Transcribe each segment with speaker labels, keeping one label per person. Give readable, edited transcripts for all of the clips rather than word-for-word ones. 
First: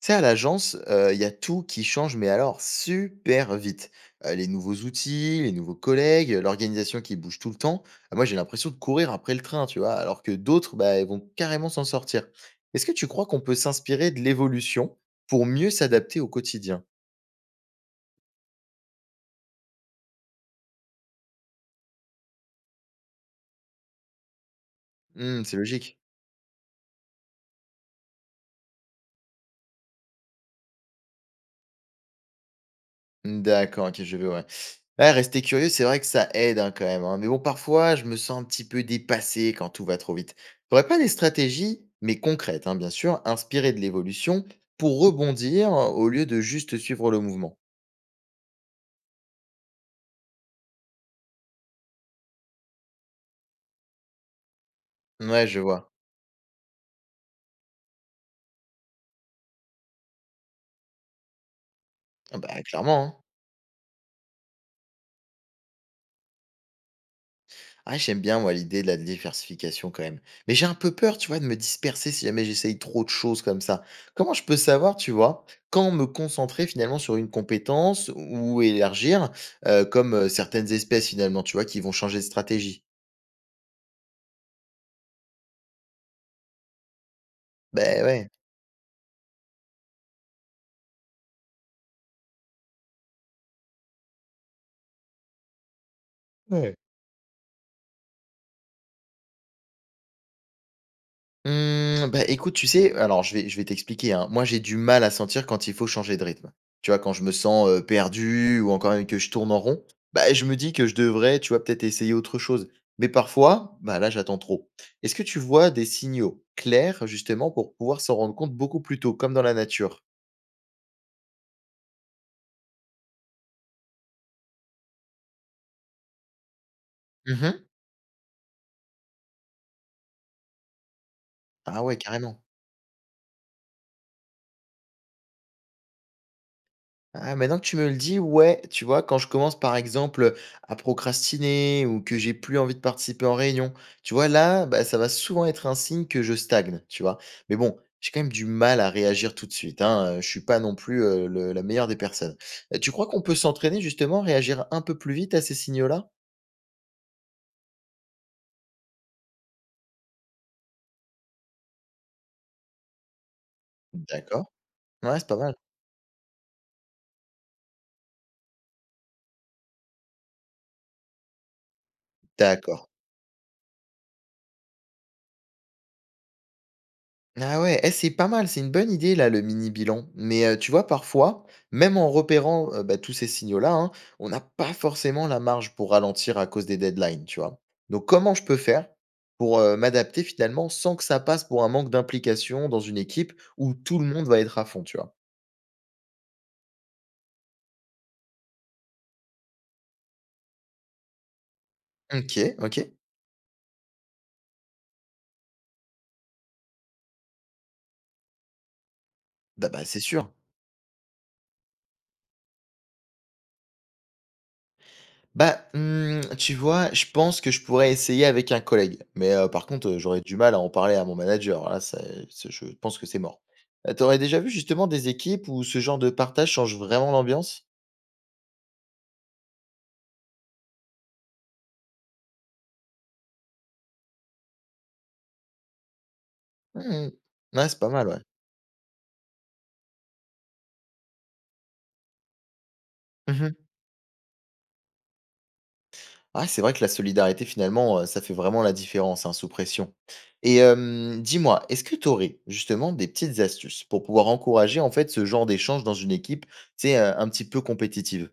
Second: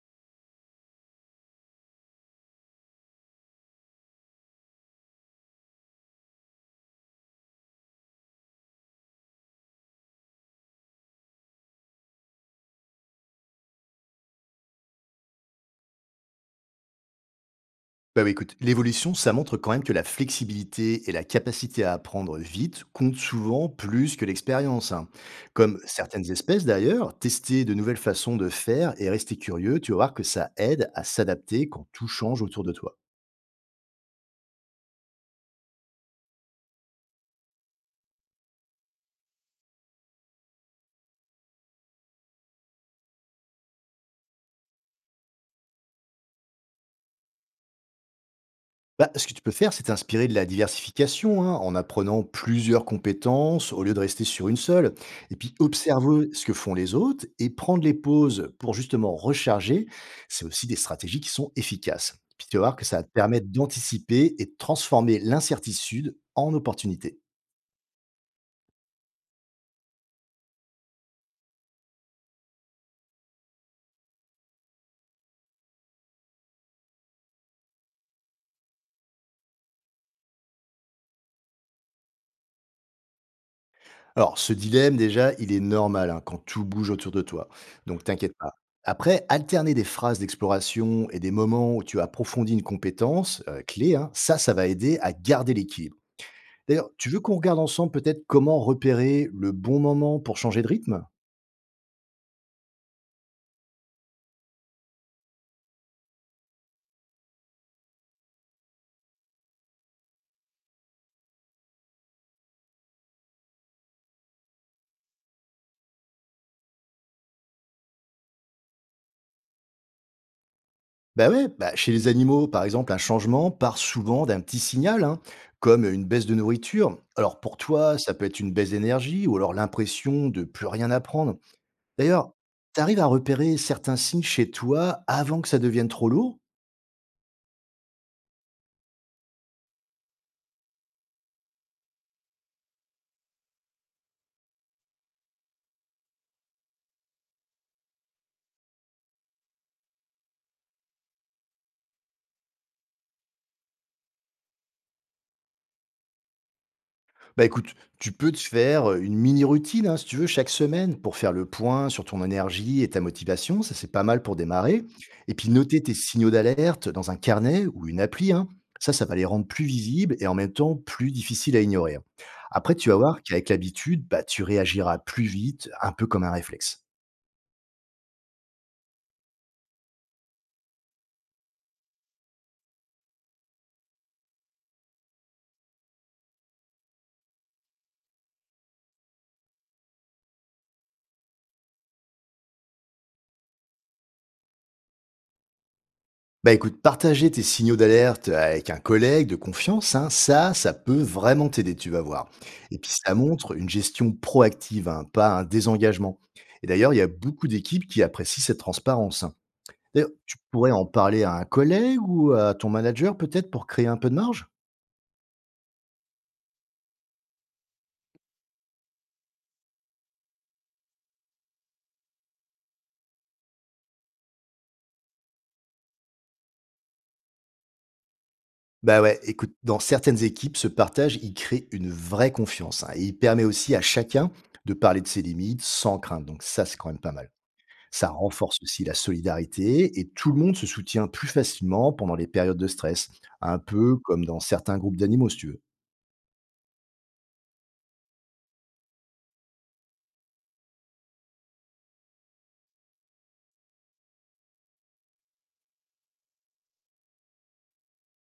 Speaker 1: Tu sais, à l'agence, il y a tout qui change, mais alors super vite. Les nouveaux outils, les nouveaux collègues, l'organisation qui bouge tout le temps. Ah, moi, j'ai l'impression de courir après le train, tu vois, alors que d'autres, bah, ils vont carrément s'en sortir. Est-ce que tu crois qu'on peut s'inspirer de l'évolution pour mieux s'adapter au quotidien?
Speaker 2: Bah oui, écoute, l'évolution, ça montre quand même que la flexibilité et la capacité à apprendre vite comptent souvent plus que l'expérience, hein.
Speaker 1: Hmm, c'est
Speaker 2: Comme
Speaker 1: logique.
Speaker 2: certaines espèces d'ailleurs, tester de nouvelles façons de faire et rester curieux, tu vas voir que ça aide à s'adapter quand tout change autour de toi.
Speaker 1: D'accord, OK, je veux. Ouais. Ouais, rester curieux, c'est vrai que ça aide, hein, quand même, hein. Mais bon, parfois, je me sens un petit peu dépassé quand tout va trop vite. Tu pas des stratégies, mais concrètes, hein, bien sûr, inspirées de l'évolution, pour rebondir, au lieu de juste suivre le mouvement?
Speaker 2: Bah, ce que tu peux faire, c'est t'inspirer de la diversification, hein, en apprenant plusieurs compétences au lieu de rester sur une seule. Et
Speaker 1: Ouais,
Speaker 2: puis
Speaker 1: je vois.
Speaker 2: observer ce que font les autres et prendre les pauses pour justement recharger, c'est aussi des stratégies qui sont efficaces.
Speaker 1: Ah
Speaker 2: Puis tu vas
Speaker 1: bah,
Speaker 2: voir que ça
Speaker 1: clairement,
Speaker 2: va te
Speaker 1: hein.
Speaker 2: permettre d'anticiper et de transformer l'incertitude en opportunité.
Speaker 1: Ah, j'aime bien, moi, l'idée de la diversification quand même. Mais j'ai un peu peur, tu vois, de me disperser si jamais j'essaye trop de choses comme ça. Comment je peux savoir, tu vois, quand me concentrer finalement sur une compétence ou élargir, comme certaines espèces finalement, tu vois, qui vont changer de stratégie?
Speaker 2: Alors, ce dilemme, déjà, il est normal, hein, quand tout bouge autour de toi. Donc,
Speaker 1: Ben ouais.
Speaker 2: t'inquiète pas. Après, alterner des phrases d'exploration et des moments où tu approfondis une compétence clé, hein, ça va aider à garder l'équilibre.
Speaker 1: Ouais,
Speaker 2: D'ailleurs, tu veux qu'on regarde ensemble peut-être comment repérer le bon moment pour changer de rythme?
Speaker 1: mmh, bah, écoute, tu sais, alors je vais t'expliquer, hein. Moi, j'ai du mal à sentir quand il faut changer de rythme. Tu vois, quand je me sens, perdu ou encore même que je tourne en rond, bah, je me dis que je devrais, tu vois, peut-être essayer autre chose. Mais parfois, bah, là, j'attends trop. Est-ce que tu vois des signaux clairs, justement, pour pouvoir s'en rendre compte beaucoup plus tôt, comme dans la nature?
Speaker 2: Bah ouais, bah, chez les animaux, par exemple, un changement part souvent d'un petit signal, hein, comme une baisse de nourriture. Alors pour
Speaker 1: Mmh.
Speaker 2: toi, ça peut être une baisse d'énergie ou alors l'impression de plus rien apprendre.
Speaker 1: Ah ouais,
Speaker 2: D'ailleurs,
Speaker 1: carrément.
Speaker 2: tu arrives à repérer certains signes chez toi avant que ça devienne trop lourd?
Speaker 1: Ah, maintenant que tu me le dis, ouais, tu vois, quand je commence par exemple, à procrastiner ou que j'ai plus envie de participer en réunion, tu vois, là, bah, ça va souvent être un signe que je stagne, tu vois? Mais bon, j'ai quand même du mal à réagir tout de suite, hein, je suis pas non plus, le la meilleure des personnes. Tu crois qu'on peut s'entraîner justement, réagir un peu plus vite à ces signaux-là?
Speaker 2: Bah écoute, tu peux te faire une mini routine, hein, si tu veux, chaque semaine pour faire le point sur ton énergie et ta motivation. Ça, c'est pas mal pour
Speaker 1: D'accord.
Speaker 2: démarrer.
Speaker 1: Ouais, c'est
Speaker 2: Et
Speaker 1: pas
Speaker 2: puis
Speaker 1: mal.
Speaker 2: noter tes signaux d'alerte dans un carnet ou une appli, hein. Ça va les rendre plus visibles et en même temps plus difficiles à ignorer, hein. Après,
Speaker 1: D'accord.
Speaker 2: tu vas voir qu'avec l'habitude, bah, tu réagiras plus vite, un peu comme un réflexe.
Speaker 1: Ah ouais, eh, c'est pas mal, c'est une bonne idée là, le mini bilan. Mais tu vois, parfois, même en repérant bah, tous ces signaux-là, hein, on n'a pas forcément la marge pour ralentir à cause des deadlines, tu vois. Donc comment je peux faire pour m'adapter finalement sans que ça passe pour un manque d'implication dans une équipe où tout le monde va être à fond, tu vois.
Speaker 2: Bah écoute, partager tes signaux d'alerte avec un collègue de confiance, hein, ça peut vraiment t'aider, tu vas voir.
Speaker 1: OK,
Speaker 2: Et puis
Speaker 1: OK.
Speaker 2: ça montre une gestion proactive, hein, pas un désengagement. Et d'ailleurs, il y a beaucoup d'équipes qui apprécient cette transparence, hein.
Speaker 1: Bah, bah c'est
Speaker 2: D'ailleurs,
Speaker 1: sûr.
Speaker 2: tu pourrais en parler à un collègue ou à ton manager peut-être pour créer un peu de marge.
Speaker 1: Bah, mmh, tu vois, je pense que je pourrais essayer avec un collègue. Mais par contre, j'aurais du mal à en parler à mon manager. Là, c'est je pense que c'est mort. Tu déjà vu justement des équipes où ce genre de partage change vraiment l'ambiance?
Speaker 2: Bah ouais, écoute, dans certaines équipes, ce partage, il crée une vraie confiance, hein, et il permet aussi à chacun de parler de ses limites sans crainte. Donc ça, c'est quand même
Speaker 1: Mmh.
Speaker 2: pas mal.
Speaker 1: Ouais, c'est pas mal,
Speaker 2: Ça
Speaker 1: ouais.
Speaker 2: renforce aussi la solidarité et tout le monde se soutient plus facilement pendant les périodes de stress,
Speaker 1: Mmh.
Speaker 2: un peu comme dans certains groupes d'animaux, si tu veux.
Speaker 1: Ah, c'est vrai que la solidarité finalement, ça fait vraiment la différence, hein, sous pression. Et hem, dis-moi, est-ce que tu aurais justement des petites astuces pour pouvoir encourager en fait ce genre d'échange dans une équipe, c'est un petit peu compétitive?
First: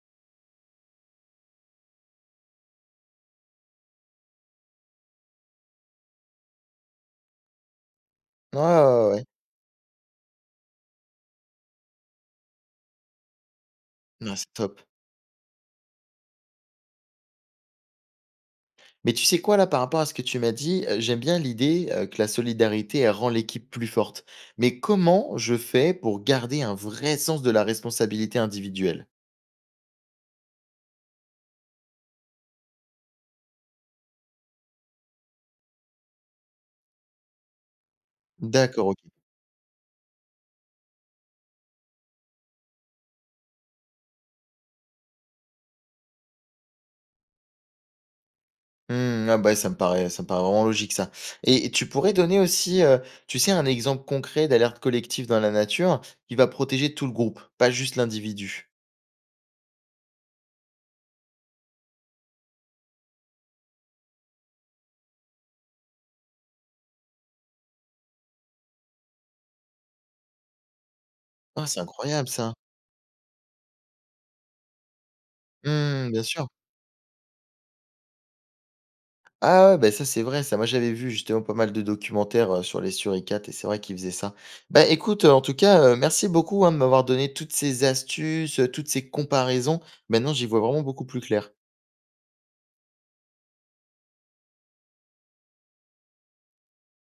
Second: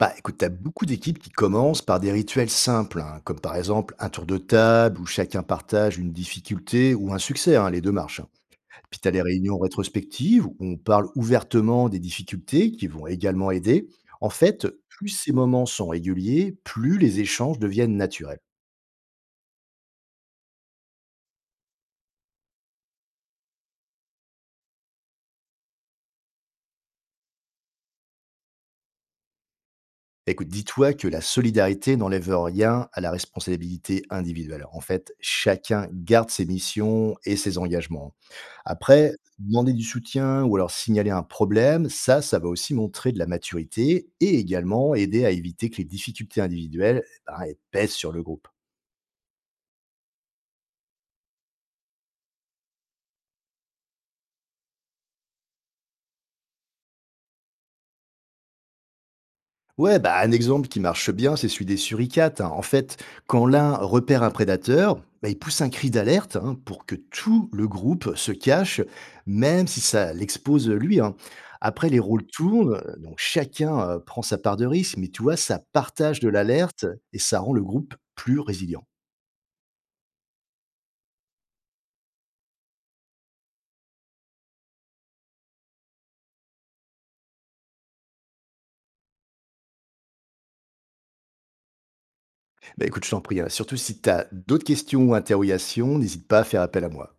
Speaker 2: Bah écoute, t'as beaucoup d'équipes qui commencent par des rituels simples, hein, comme par exemple un tour de table où chacun partage une difficulté ou un succès, hein, les deux marchent.
Speaker 1: Ouais, ouais,
Speaker 2: Puis t'as
Speaker 1: ouais,
Speaker 2: les
Speaker 1: ouais.
Speaker 2: réunions rétrospectives où on parle ouvertement des difficultés qui vont également aider. En
Speaker 1: Ouais, c'est
Speaker 2: fait,
Speaker 1: top.
Speaker 2: plus ces moments sont réguliers, plus les échanges deviennent naturels.
Speaker 1: Mais tu sais quoi, là, par rapport à ce que tu m'as dit, j'aime bien l'idée, que la solidarité, elle rend l'équipe plus forte. Mais comment je fais pour garder un vrai sens de la responsabilité individuelle?
Speaker 2: Écoute, dis-toi que la solidarité n'enlève rien à la responsabilité individuelle. En fait, chacun garde ses missions et ses engagements.
Speaker 1: D'accord, OK.
Speaker 2: Après, demander du soutien ou alors signaler un problème, ça va aussi montrer de la maturité et également aider à éviter que les difficultés individuelles eh ben, elles pèsent sur le groupe.
Speaker 1: Mmh, ah, bah, ça me paraît vraiment logique ça. Et tu pourrais donner aussi, tu sais, un exemple concret d'alerte collective dans la nature qui va protéger tout le groupe, pas juste l'individu?
Speaker 2: Ouais, bah, un exemple qui marche bien, c'est celui des suricates, hein. En fait, quand l'un repère un prédateur, bah, il pousse un cri d'alerte, hein, pour que tout le groupe se cache, même si ça l'expose lui, hein.
Speaker 1: Ah, c'est
Speaker 2: Après, les rôles
Speaker 1: incroyable ça.
Speaker 2: tournent, donc chacun prend sa part de risque, mais tu vois, ça
Speaker 1: Mmh,
Speaker 2: partage
Speaker 1: bien
Speaker 2: de
Speaker 1: sûr.
Speaker 2: l'alerte et ça rend le groupe plus résilient.
Speaker 1: Ah ouais, bah, ça, c'est vrai, ça. Moi, j'avais vu justement pas mal de documentaires, sur les suricates et c'est vrai qu'ils faisaient ça. Bah, écoute, en tout cas, merci beaucoup, hein, de m'avoir donné toutes ces astuces, toutes ces comparaisons. Maintenant, j'y vois vraiment beaucoup plus clair.
Speaker 2: Bah, écoute, je t'en prie, hein, surtout si tu as d'autres questions ou interrogations, n'hésite pas à faire appel à moi.